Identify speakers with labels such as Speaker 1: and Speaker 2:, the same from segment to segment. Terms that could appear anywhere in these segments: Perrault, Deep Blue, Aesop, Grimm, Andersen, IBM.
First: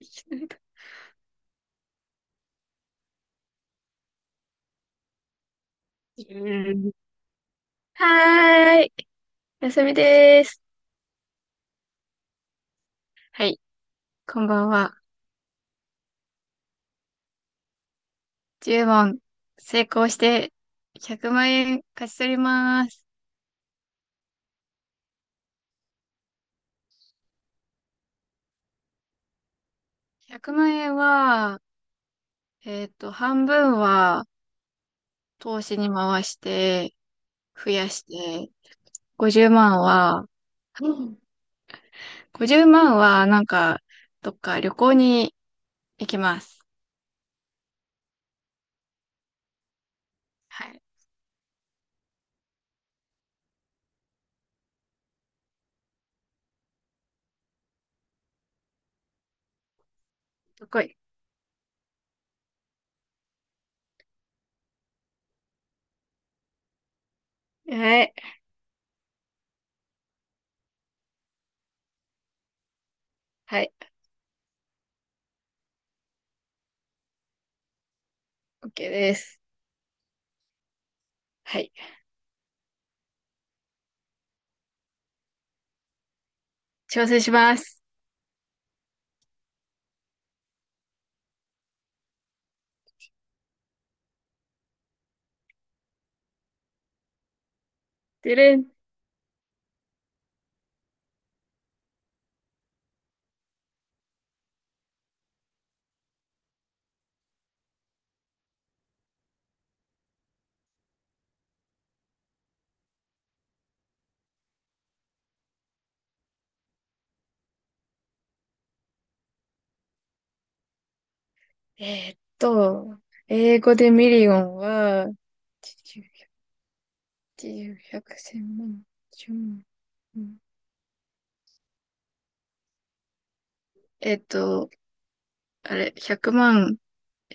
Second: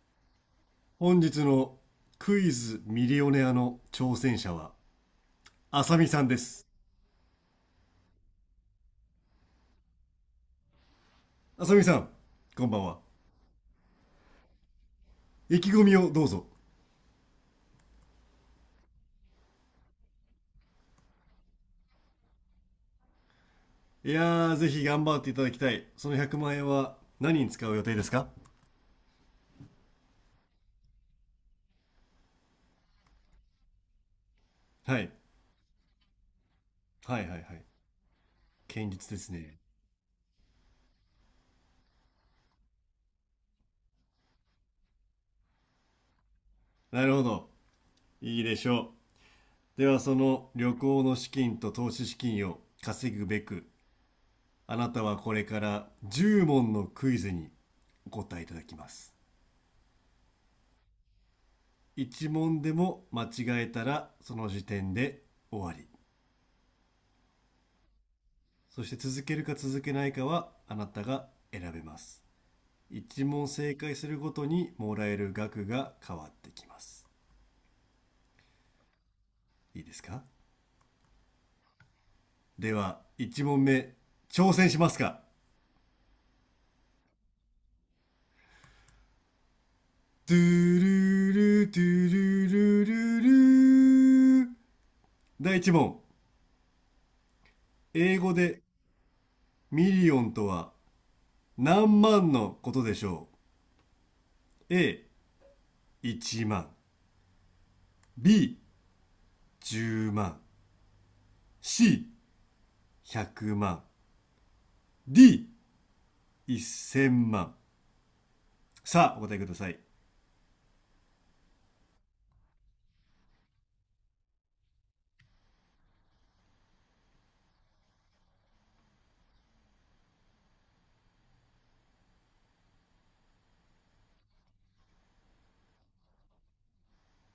Speaker 1: 本日のクイズミリオネアの挑戦者は、あさみさ
Speaker 2: う
Speaker 1: んです。
Speaker 2: ん。はーい。休みです。
Speaker 1: あさみさん、こんばんは。
Speaker 2: はい。こんばんは。
Speaker 1: 意気込みをどうぞ。
Speaker 2: 10問成功して100万円勝ち取ります。
Speaker 1: いやー、ぜひ頑張っていただきたい。その100万円は何に使う予定ですか？
Speaker 2: 100万円は、半分は
Speaker 1: はい。
Speaker 2: 投資に回して
Speaker 1: はいはいはい。
Speaker 2: 増やして、
Speaker 1: 堅実です
Speaker 2: 50
Speaker 1: ね。
Speaker 2: 万は、うん50万はなんか、どっか旅行に行きます。
Speaker 1: なるほど。いいでしょう。では、その
Speaker 2: は
Speaker 1: 旅
Speaker 2: い。
Speaker 1: 行の資金と投資資金を稼ぐべく、あなたはこれから10問のクイズにお答えいただきます。
Speaker 2: どこい。
Speaker 1: 一問でも間違えたらその時点で終わり。
Speaker 2: はい。
Speaker 1: そして続けるか続けないかはあなたが選べます。一問
Speaker 2: はい。
Speaker 1: 正解するごとにもらえる額が変わってきます。
Speaker 2: OK です。
Speaker 1: いいですか？
Speaker 2: はい。
Speaker 1: では一問目、挑戦しますか？
Speaker 2: 挑戦します。
Speaker 1: トゥルルトゥルルルルル、第一問。英語
Speaker 2: てれ
Speaker 1: で
Speaker 2: ん。
Speaker 1: ミリオンとは何万のことでしょう？ A1 万、 B10 万、 C100 万、 D1000 万。さあお答えください。
Speaker 2: えーっと、英語でミリオンは、80、100、万、1万。うんえーっと、あれ、100万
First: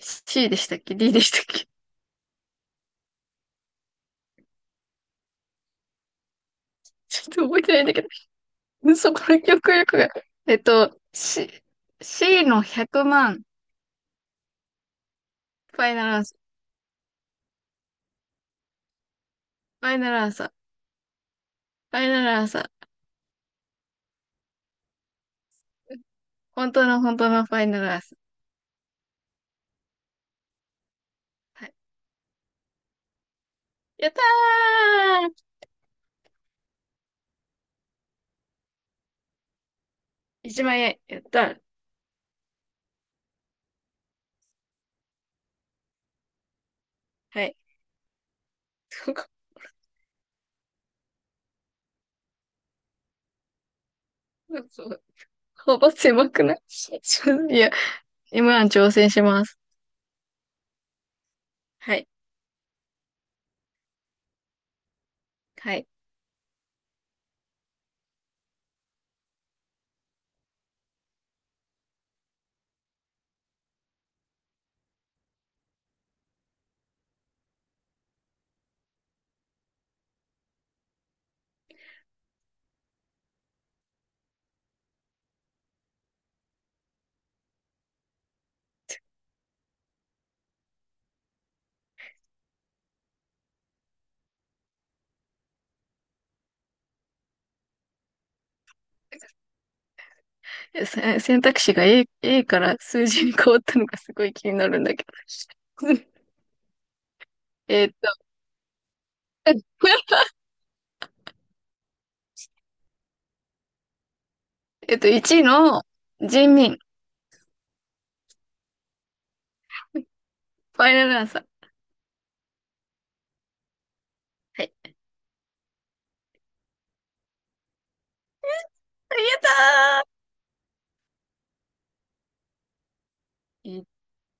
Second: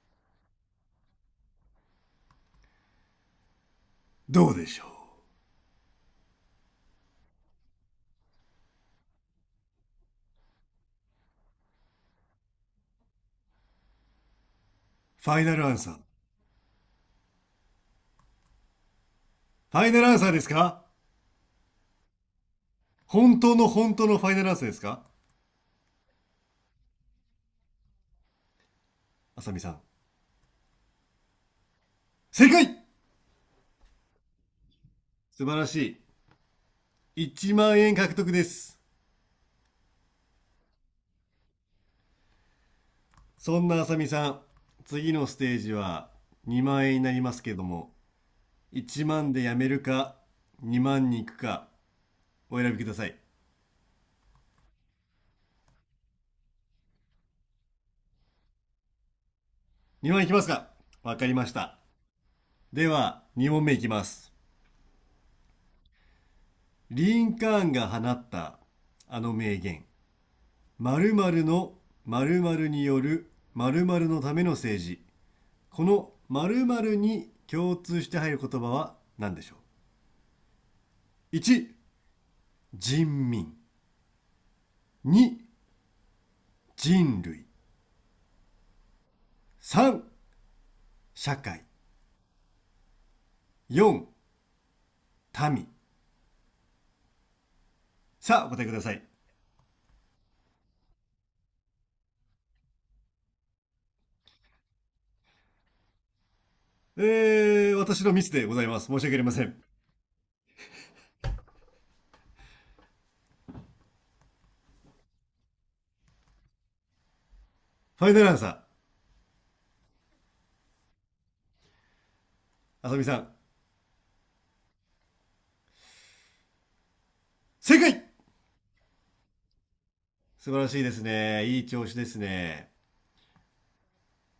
Speaker 2: C でしたっけ？ D でしたっけ？
Speaker 1: どうでしょう？
Speaker 2: ちょっと覚えてないんだけど、うんそこの記憶力が。えーっと、C、C の100万、
Speaker 1: ファイナルア
Speaker 2: フ
Speaker 1: ンサ
Speaker 2: ァ
Speaker 1: ー？
Speaker 2: イ
Speaker 1: フ
Speaker 2: ナルアンサー、フ
Speaker 1: ァイ
Speaker 2: ァイ
Speaker 1: ナル
Speaker 2: ナ
Speaker 1: ア
Speaker 2: ル
Speaker 1: ン
Speaker 2: ア
Speaker 1: サー
Speaker 2: ン
Speaker 1: で
Speaker 2: サ
Speaker 1: す
Speaker 2: ー、
Speaker 1: か？
Speaker 2: ファイナルアンサー。
Speaker 1: 本当の本当のファイナルアンサーですか？
Speaker 2: 本当の本当のファイナルアンサー。
Speaker 1: あさみさん、
Speaker 2: はい。
Speaker 1: 正解。
Speaker 2: やった
Speaker 1: 素晴らしい、1万円獲得です。
Speaker 2: ー！ 1 万円、やったー。
Speaker 1: そんなあさみさん、次のステージは2万円になります
Speaker 2: は
Speaker 1: け
Speaker 2: い。
Speaker 1: ども、1万でや めるか2万に行くか、お選びください。
Speaker 2: そう、幅狭くない？ いや、m ン挑戦します。
Speaker 1: 2万いきますか？わかりました。
Speaker 2: はい。
Speaker 1: では2問目いきます。
Speaker 2: はい。
Speaker 1: リンカーンが放ったあの名言、〇〇の〇〇による〇〇のための政治。この〇〇に共通して入る言葉は何でしょう？ 1、 人民。2、人類。3、社会。4、民。さあお答えください。
Speaker 2: 選択肢が A から数字に変わったのがすごい気になるんだけど。えーっ
Speaker 1: 私のミ
Speaker 2: と、
Speaker 1: スでございます、申し訳ありません。
Speaker 2: 1位の人民。
Speaker 1: ファイナルアンサー？
Speaker 2: ファイナルアンサー。
Speaker 1: あさみさん、
Speaker 2: はい。
Speaker 1: 正解。
Speaker 2: ありがと
Speaker 1: 素晴らしいですね、いい調子ですね。
Speaker 2: う。いい。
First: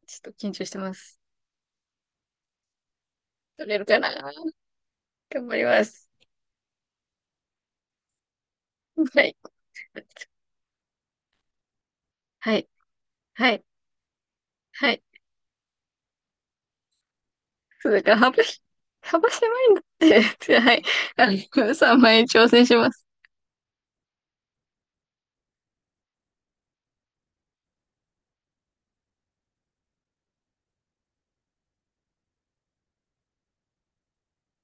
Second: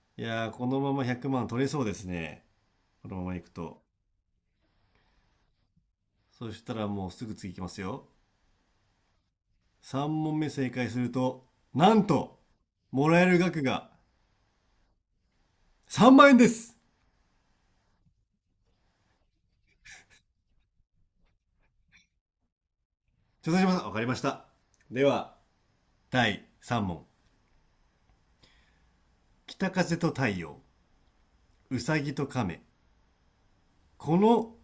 Speaker 2: ち
Speaker 1: い
Speaker 2: ょっと
Speaker 1: やー、
Speaker 2: 緊張
Speaker 1: こ
Speaker 2: して
Speaker 1: のま
Speaker 2: ま
Speaker 1: ま
Speaker 2: す。
Speaker 1: 100万取れそうですね。このままいく
Speaker 2: 取れ
Speaker 1: と。
Speaker 2: るかな。頑張ります。
Speaker 1: そしたらもうすぐ次いきますよ。
Speaker 2: はい。
Speaker 1: 3問目正解すると、なんと、
Speaker 2: はい。
Speaker 1: もらえる
Speaker 2: は
Speaker 1: 額
Speaker 2: い。
Speaker 1: が
Speaker 2: はい。
Speaker 1: 3万円です。
Speaker 2: そうだから、幅狭いんだって。はい。あの、3万円挑戦します。
Speaker 1: 挑戦します。わかりました。では、第3問。北風と太陽、うさぎと亀。この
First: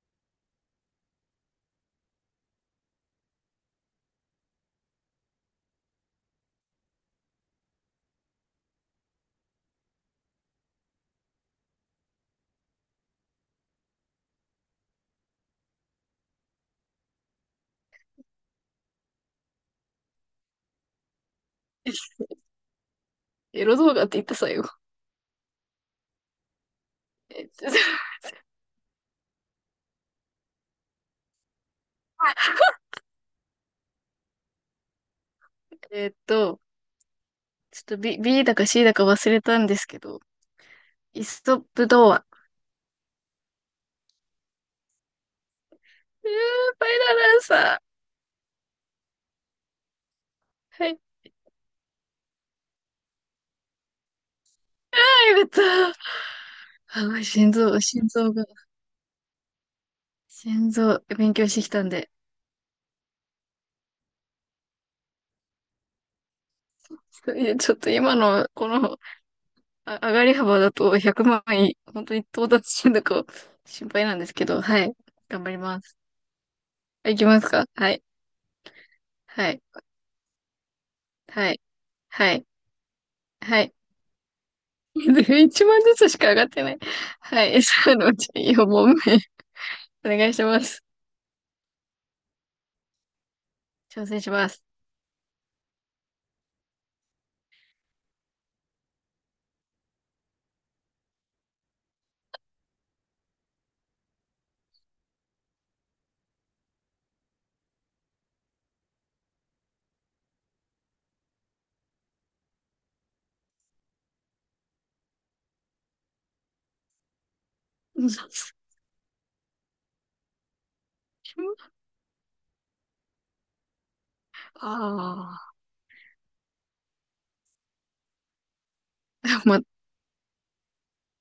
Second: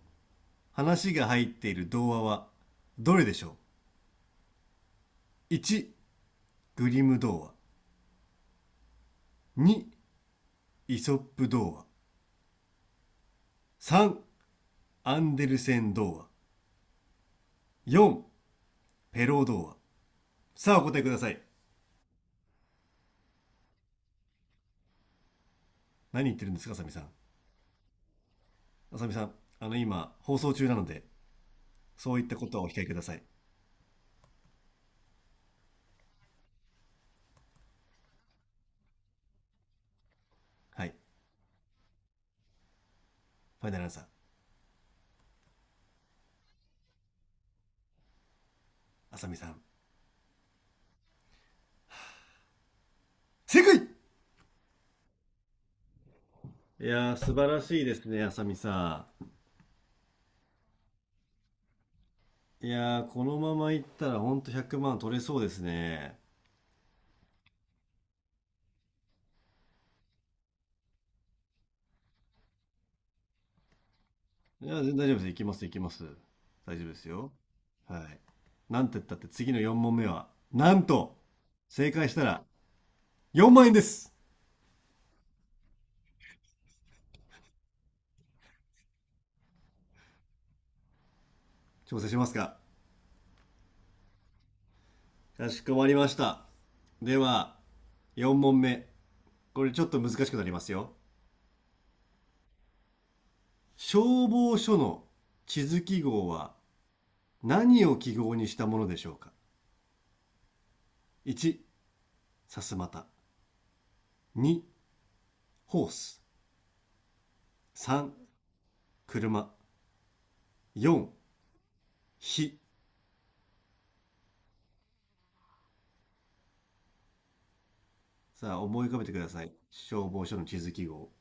Speaker 1: 話が入っている童話は、どれでしょう？ 1、グリム童話。2、イソップ童話。3、アンデルセン童話。4、ペロー童話。さあお答えください。
Speaker 2: エロ動画って言った最後。
Speaker 1: 何言ってるんですかあさみさん。
Speaker 2: えっと
Speaker 1: あさみさん、あの、今放送中なので、そういったことはお控えください。
Speaker 2: ちょっと B だか C だか忘れたんですけど、
Speaker 1: はい。
Speaker 2: イストップ童話。
Speaker 1: ファイナルアンサー？
Speaker 2: えー、バイラランサ
Speaker 1: あさみさん、
Speaker 2: ー。はい。
Speaker 1: 正解。い
Speaker 2: はい、また。
Speaker 1: やー
Speaker 2: あ、
Speaker 1: 素晴
Speaker 2: 心
Speaker 1: ら
Speaker 2: 臓、
Speaker 1: しいです
Speaker 2: 心
Speaker 1: ね、あ
Speaker 2: 臓
Speaker 1: さ
Speaker 2: が、
Speaker 1: みさ
Speaker 2: 心臓、勉強してきたんで。
Speaker 1: ん。いやーこのままいったらほんと100万取れそうですね。
Speaker 2: ちょっと今の、この、上がり幅だと100万円、本当に到達してるのか心配なんですけど、
Speaker 1: いやー
Speaker 2: は
Speaker 1: 全
Speaker 2: い。
Speaker 1: 然大丈夫です、い
Speaker 2: 頑
Speaker 1: き
Speaker 2: 張
Speaker 1: ま
Speaker 2: り
Speaker 1: すいき
Speaker 2: ま
Speaker 1: ま
Speaker 2: す。
Speaker 1: す、大丈夫です
Speaker 2: いき
Speaker 1: よ。
Speaker 2: ますか？は
Speaker 1: は
Speaker 2: い。
Speaker 1: い、なんて言ったって
Speaker 2: は
Speaker 1: 次の
Speaker 2: い。
Speaker 1: 4問目はなんと、
Speaker 2: はい。
Speaker 1: 正解した
Speaker 2: は
Speaker 1: ら
Speaker 2: い。
Speaker 1: 4
Speaker 2: は
Speaker 1: 万円
Speaker 2: い。
Speaker 1: です。
Speaker 2: 1万ずつしか上がってない。はい。そのうち4問目。お願いします。
Speaker 1: 調整しますか？
Speaker 2: 挑戦します。
Speaker 1: かしこまりました。では4問目、これちょっと難しくなりますよ。消防署の地図記号は、何を記号にしたものでしょうか？ 1、さすまた。2、ホース。3、車。4、火。
Speaker 2: ああ、
Speaker 1: さあ、思い浮かべてください。
Speaker 2: ま、
Speaker 1: 消防署の地図記号。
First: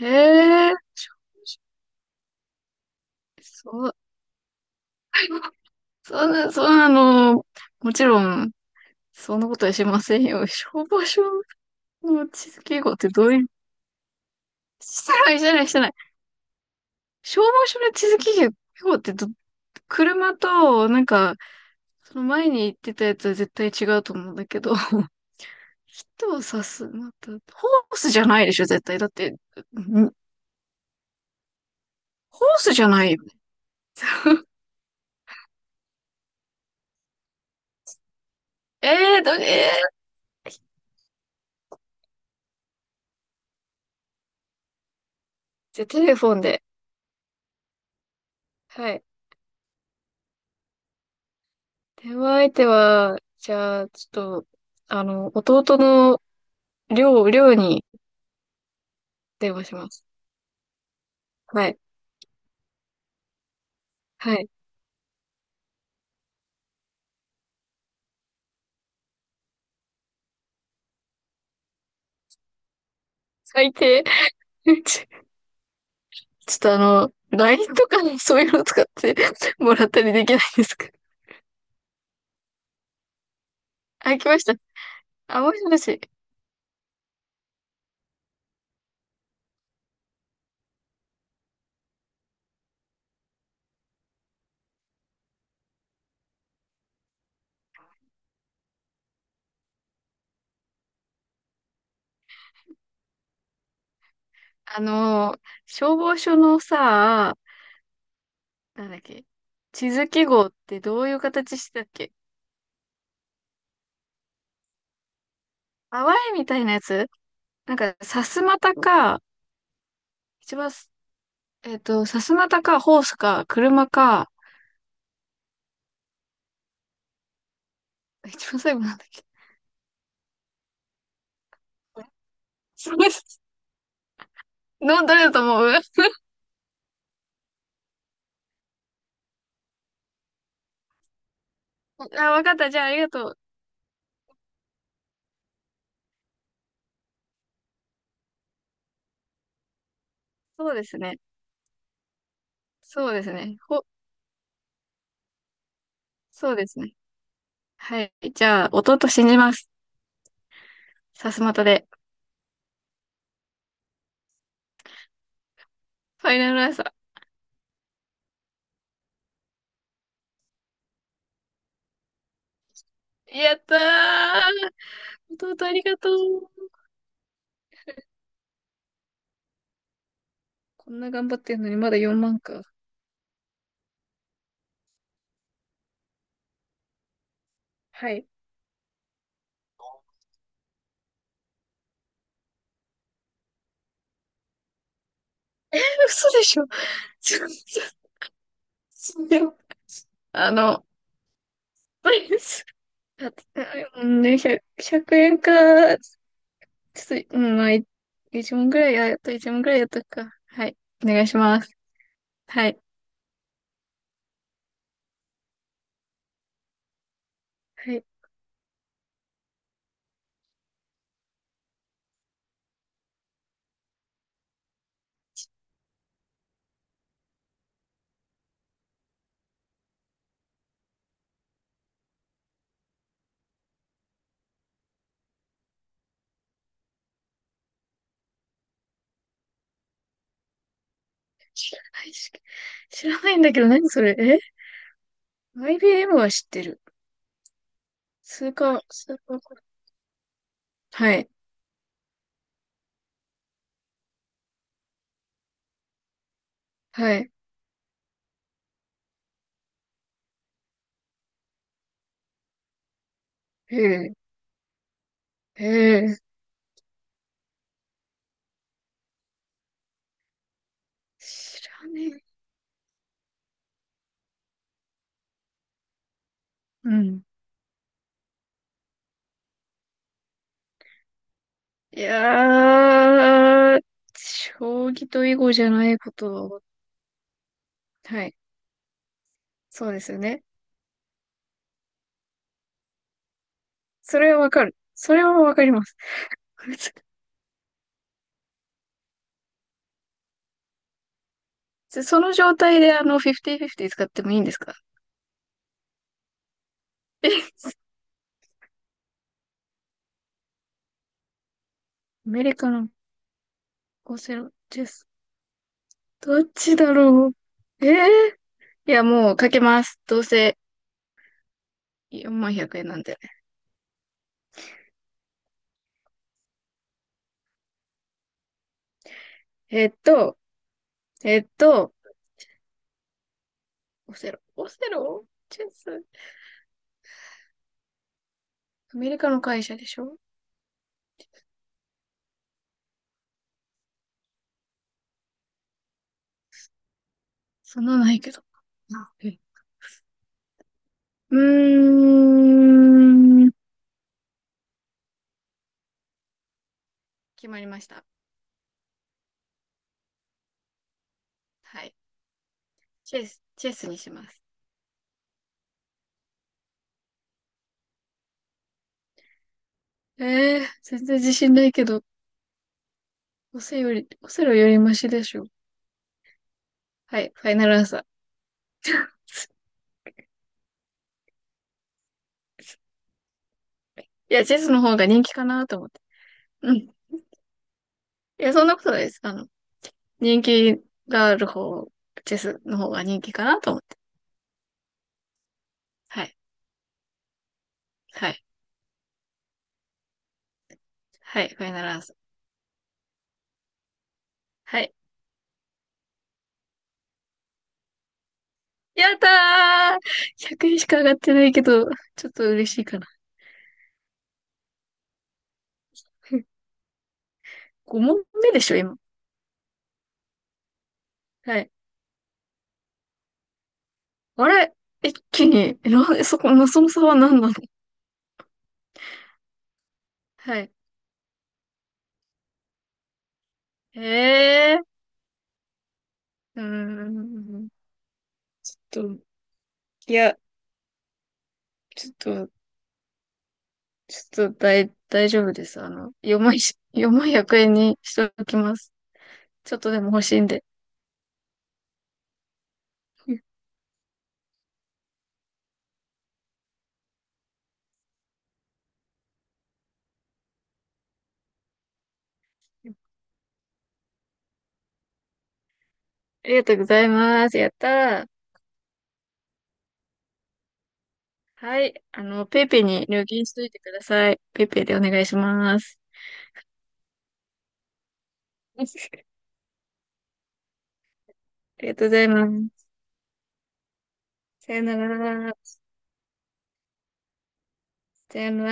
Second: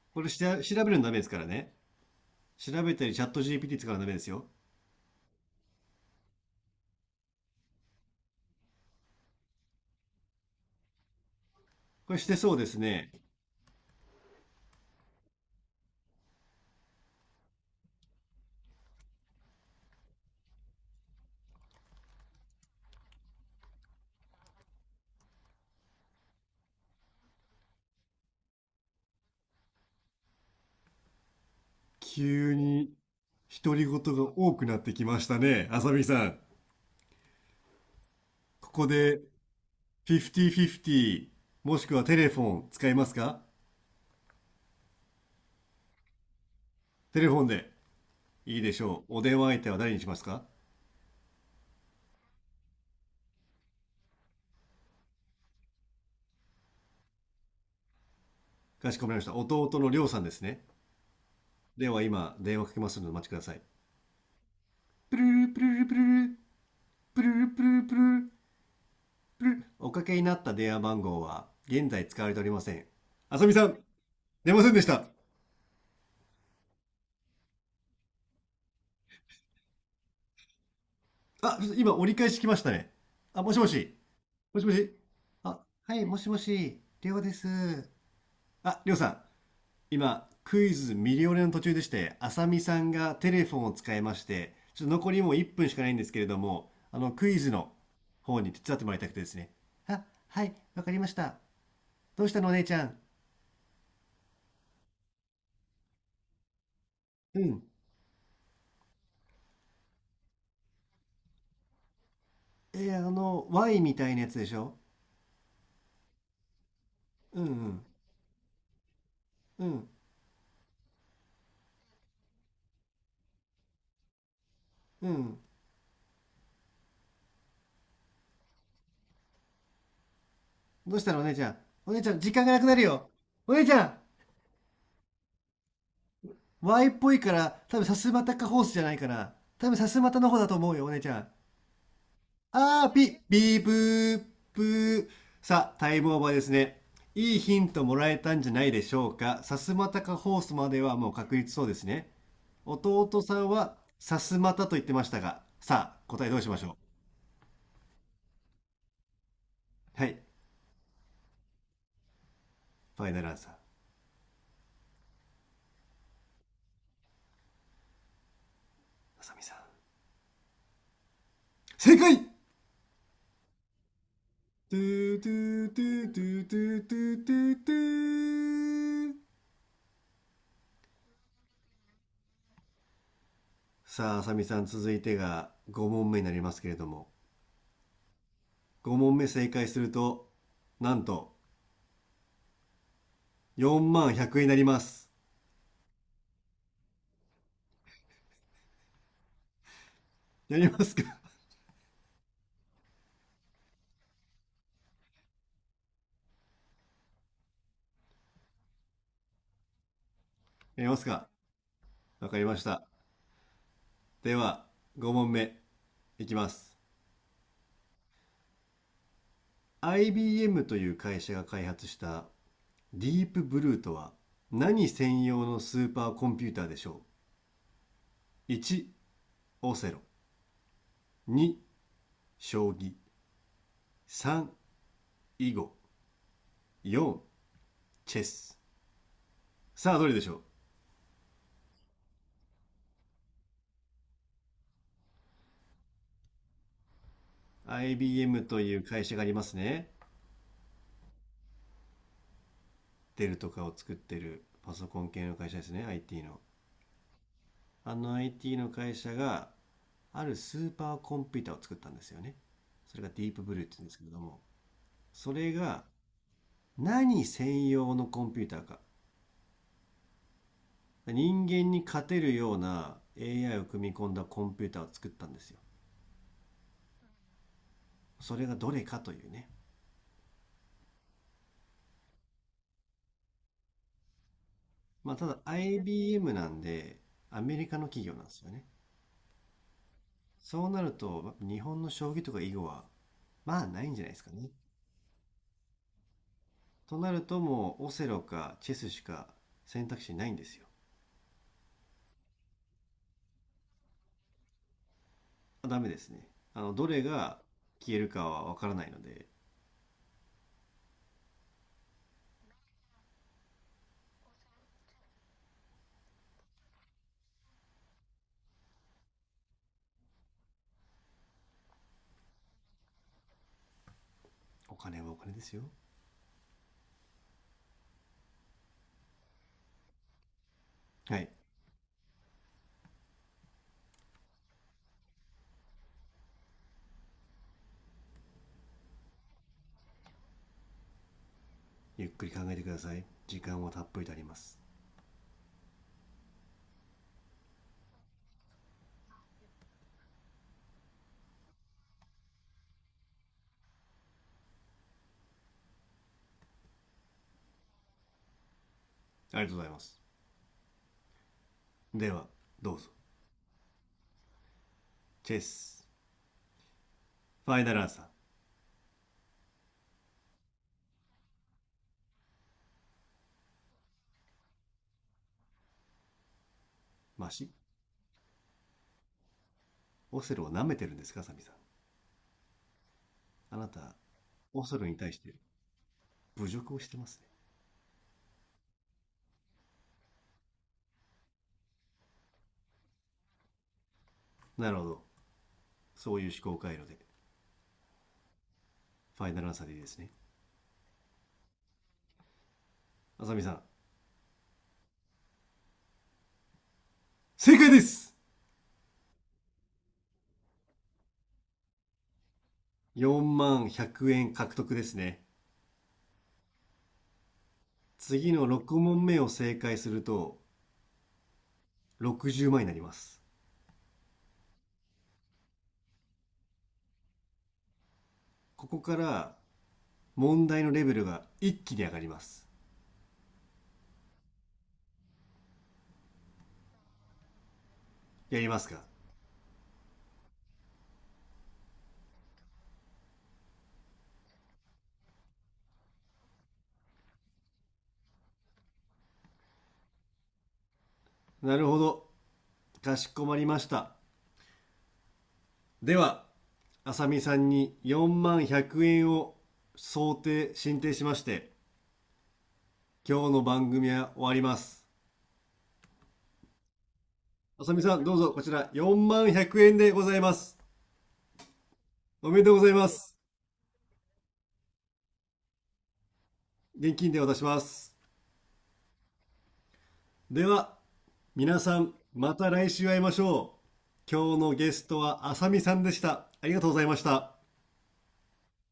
Speaker 2: へ
Speaker 1: これしら
Speaker 2: え。
Speaker 1: 調べるのダメですからね。調べたりチャット GPT
Speaker 2: そ
Speaker 1: 使う
Speaker 2: う、
Speaker 1: のダメですよ。
Speaker 2: そんな、そんなの、もちろん、そんなことはしませんよ。消防署
Speaker 1: これし
Speaker 2: の
Speaker 1: て
Speaker 2: 地
Speaker 1: そう
Speaker 2: 図
Speaker 1: です
Speaker 2: 記号って
Speaker 1: ね。
Speaker 2: どういう、してない、してない、してない。消防署の地図記号ってど、車と、なんか、その前に言ってたやつは絶対違うと思うんだけど。人を刺す。また、ホースじゃないでしょ、絶対。だって、ホー
Speaker 1: 急
Speaker 2: スじゃ
Speaker 1: に
Speaker 2: ないよ。
Speaker 1: 独り言が多くなってきましたね、あさみさん。ここ
Speaker 2: ええ
Speaker 1: で
Speaker 2: ー、
Speaker 1: 50-50もしくはテレフォン使いますか？
Speaker 2: じゃあ、テレフォンで。
Speaker 1: テレフォンで、いいでし
Speaker 2: は
Speaker 1: ょ
Speaker 2: い。
Speaker 1: う。お電話相手は誰にしますか？
Speaker 2: 電話相手は、じゃあ、ちょっと、あの、弟の、りょうに
Speaker 1: かしこまりました。
Speaker 2: 電話
Speaker 1: 弟
Speaker 2: し
Speaker 1: の
Speaker 2: ま
Speaker 1: りょ
Speaker 2: す。
Speaker 1: うさんですね。
Speaker 2: はい。
Speaker 1: では今、電話かけますのでお待ちください。
Speaker 2: はい。
Speaker 1: プルルプルルプルル、プルルプルルプルル、プルル。おかけになった電話番号は現在使われておりません。あさみさ
Speaker 2: 最
Speaker 1: ん、
Speaker 2: 低。
Speaker 1: 出ませんで した。
Speaker 2: ちょ、ちょっとあの、LINE とかのそういうの使ってもらったりできないですか？
Speaker 1: あ、今折り返し来ましたね。あ、もしもし。
Speaker 2: あ、来ました。
Speaker 1: もしもし。
Speaker 2: あ、も
Speaker 1: あ、
Speaker 2: しも
Speaker 1: は
Speaker 2: し。
Speaker 1: い、もしもし、りょうです。あ、りょうさん、今クイズミリオネの途中でして、浅見さんがテレフォンを使いまして、ちょっと残りもう1分しかないんですけれども、あのクイズの方に手伝ってもらいたくてですね。あ、はい、わかりました。どうしたのお姉ちゃん？
Speaker 2: あの、消防署のさ、
Speaker 1: うん。
Speaker 2: なんだっけ。地図記号ってどういう形してたっけ？
Speaker 1: えー、あの Y みたいなやつでしょ？
Speaker 2: 淡いみたいなやつ。
Speaker 1: うんう
Speaker 2: なん
Speaker 1: ん。
Speaker 2: か、さすまたか、
Speaker 1: うん
Speaker 2: 一番す、さすまたか、ホースか、車か、
Speaker 1: うん。
Speaker 2: 一番最後なんだっけ？
Speaker 1: どうしたのお姉ちゃん、お姉ちゃん時間がなくなる
Speaker 2: すごい、
Speaker 1: よ。お姉 ちゃん、
Speaker 2: の、どれだと思う？
Speaker 1: Y っぽいから多分さすまたかホースじゃないかな、多分さすまたの方だと思うよお姉ちゃん。
Speaker 2: あ、わかった。じゃあ、
Speaker 1: あー
Speaker 2: ありが
Speaker 1: ぴ、
Speaker 2: とう。
Speaker 1: ビーブーブー。さあ、タイムオーバーですね。いいヒントもらえたんじゃないでしょうか。さすまたかホースま
Speaker 2: そう
Speaker 1: で
Speaker 2: で
Speaker 1: は
Speaker 2: す
Speaker 1: もう
Speaker 2: ね。
Speaker 1: 確実そうですね。
Speaker 2: そう
Speaker 1: 弟
Speaker 2: です
Speaker 1: さん
Speaker 2: ね。
Speaker 1: はさすまたと言ってましたが、さあ、答えどうし
Speaker 2: そう
Speaker 1: まし
Speaker 2: で
Speaker 1: ょ
Speaker 2: すね。
Speaker 1: う。
Speaker 2: はい。じゃあ、弟信じます。
Speaker 1: はい。
Speaker 2: さすまたで。
Speaker 1: ファイナルアンサー、
Speaker 2: ファイナルアンサ
Speaker 1: あさみさん。正解、ト
Speaker 2: ー。やったー。
Speaker 1: ゥート
Speaker 2: 弟あ
Speaker 1: ゥート
Speaker 2: りが
Speaker 1: ゥ
Speaker 2: と
Speaker 1: ートゥー
Speaker 2: う。
Speaker 1: トゥートゥートゥートゥー。
Speaker 2: こんな頑張ってんのにまだ4万か。
Speaker 1: さあ、あさみさん、続いてが5問目になりますけれども、
Speaker 2: はい。
Speaker 1: 5問目正解すると、なんと、4万100円になります。
Speaker 2: 嘘でしょ。とすあ
Speaker 1: やりま
Speaker 2: の、
Speaker 1: すか？
Speaker 2: うんね、100、100円か、ちょっと、まあ、1問ぐらい、あ、やっと1問ぐらいやっとくか。はい。
Speaker 1: やります
Speaker 2: お願い
Speaker 1: か？
Speaker 2: します。
Speaker 1: わかりまし
Speaker 2: はい。
Speaker 1: た。では、5問目いきます。
Speaker 2: はい。
Speaker 1: IBM という会社が開発したディープブルーとは、何専用のスーパーコンピューターでしょう？ 1、いちオセロ。2、将棋。3、囲碁。4、チェス。さあ、どれでしょう？
Speaker 2: 知らないし、知らないんだけど、何それえ？ IBM は知ってる。
Speaker 1: IBM
Speaker 2: 数
Speaker 1: とい
Speaker 2: か、
Speaker 1: う会
Speaker 2: 数
Speaker 1: 社があり
Speaker 2: か。
Speaker 1: ますね。
Speaker 2: はい。
Speaker 1: デルとかを作ってるパソコン系の会社ですね。IT の。
Speaker 2: はい。
Speaker 1: あの IT の会社が、あるスーパーコンピューターを作ったんですよね。それがディープブルーって
Speaker 2: え
Speaker 1: 言うんですけれ
Speaker 2: え、
Speaker 1: ども、それ
Speaker 2: え
Speaker 1: が
Speaker 2: え。
Speaker 1: 何専用のコンピューターか。人
Speaker 2: 知
Speaker 1: 間に
Speaker 2: ら
Speaker 1: 勝
Speaker 2: ね
Speaker 1: て
Speaker 2: え。
Speaker 1: るような AI を組み込んだコンピューターを作ったんですよ。
Speaker 2: うん。
Speaker 1: それがどれかというね。
Speaker 2: いやー、将棋
Speaker 1: まあ
Speaker 2: と
Speaker 1: た
Speaker 2: 囲
Speaker 1: だ
Speaker 2: 碁じゃないこ
Speaker 1: IBM な
Speaker 2: と
Speaker 1: ん
Speaker 2: は、
Speaker 1: で、アメリカの企業な
Speaker 2: は
Speaker 1: んで
Speaker 2: い。
Speaker 1: すよね。
Speaker 2: そうですよね。
Speaker 1: そうなると日本の将棋とか囲碁は、まあないんじゃないで
Speaker 2: そ
Speaker 1: すか
Speaker 2: れは
Speaker 1: ね。
Speaker 2: わかる。それはわかります。
Speaker 1: と なるともうオセロかチェスしか選択肢ないんですよ。
Speaker 2: その状態であの、50-50使ってもいいんですか？
Speaker 1: ダメですね。あの、どれ
Speaker 2: え、
Speaker 1: が
Speaker 2: ア
Speaker 1: 消えるかはわからないので。
Speaker 2: メリカのオセロです。どっちだろう。えー、いや、もうかけます。どうせ4万100円なんで。
Speaker 1: お金はお金ですよ。
Speaker 2: えーっと、
Speaker 1: はい。
Speaker 2: えーっと、オセロ。オセロチェス。アメリカの会社でしょ？
Speaker 1: ゆっくり考えてください。時間はたっぷりとあります。
Speaker 2: そんなないけど。あえ、うーん。決まりました。
Speaker 1: ありがとうございます。
Speaker 2: はい。
Speaker 1: では、どうぞ。
Speaker 2: チェスにします。
Speaker 1: チェス。ファイナルアンサー。
Speaker 2: 全然自信ないけど。オセロよりマシでしょ。は
Speaker 1: マ
Speaker 2: い、フ
Speaker 1: シ。
Speaker 2: ァイナルアンサー。
Speaker 1: オセロを舐めてるんですか、サミさん。あなた、
Speaker 2: いや、チェ
Speaker 1: オ
Speaker 2: ス
Speaker 1: セ
Speaker 2: の
Speaker 1: ロに
Speaker 2: 方が
Speaker 1: 対し
Speaker 2: 人気
Speaker 1: て
Speaker 2: かなと思って。
Speaker 1: 侮
Speaker 2: う
Speaker 1: 辱
Speaker 2: ん。
Speaker 1: をし
Speaker 2: い
Speaker 1: てますね。
Speaker 2: や、そんなことないです。あの、人気がある方、チェスの方が人気かなと思って。
Speaker 1: なるほど。そう
Speaker 2: は
Speaker 1: いう
Speaker 2: い、
Speaker 1: 思考回路で、
Speaker 2: はい、
Speaker 1: ファイナルアンサーでいいですね。
Speaker 2: はい、ファイナルアンサー。
Speaker 1: あさみさん、
Speaker 2: はい。
Speaker 1: 正解です。
Speaker 2: やったー！ 100 円しか上がってないけど、ちょっと嬉しいかな。
Speaker 1: 4万100円獲得ですね。
Speaker 2: 5問
Speaker 1: 次の
Speaker 2: 目でしょ、
Speaker 1: 6
Speaker 2: 今。
Speaker 1: 問目を正解すると、
Speaker 2: はい。
Speaker 1: 60万になります。
Speaker 2: あれ、一気に、え、なんで、そこの、その差は何なの？
Speaker 1: ここから問
Speaker 2: は
Speaker 1: 題の
Speaker 2: い。
Speaker 1: レベルが一気に上がります。
Speaker 2: ええー、うーん。
Speaker 1: やります
Speaker 2: ち
Speaker 1: か？
Speaker 2: ょっと、いや、ちょっと、ちょっと大丈夫です。あの、4万、4万100円にしておきます。ちょっとでも欲しいんで。
Speaker 1: なるほど。かしこまり ました。では、あさみさんに4万100円を想定、申請しまして、今日の番組は終わります。
Speaker 2: ありがとうございます。
Speaker 1: あ
Speaker 2: やっ
Speaker 1: さみ
Speaker 2: た
Speaker 1: さん、どう
Speaker 2: ー。
Speaker 1: ぞこちら4万100円でございます。
Speaker 2: はい。あ
Speaker 1: おめ
Speaker 2: の、
Speaker 1: でとう
Speaker 2: ペ
Speaker 1: ご
Speaker 2: イ
Speaker 1: ざい
Speaker 2: ペイ
Speaker 1: ま
Speaker 2: に
Speaker 1: す。
Speaker 2: 入金しといてください。ペイペイでお願いします。
Speaker 1: 現金で渡します。では、皆さ
Speaker 2: あり
Speaker 1: ん、
Speaker 2: がとうござい
Speaker 1: ま
Speaker 2: ま
Speaker 1: た来
Speaker 2: す。
Speaker 1: 週会いましょう。今日のゲ
Speaker 2: さよ
Speaker 1: ス
Speaker 2: な
Speaker 1: トはあさ
Speaker 2: ら。
Speaker 1: みさんでした。ありがとうございました。
Speaker 2: さよな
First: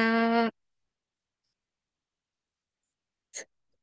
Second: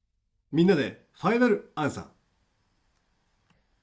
Speaker 2: ら。
Speaker 1: みんなでファイナルアンサー。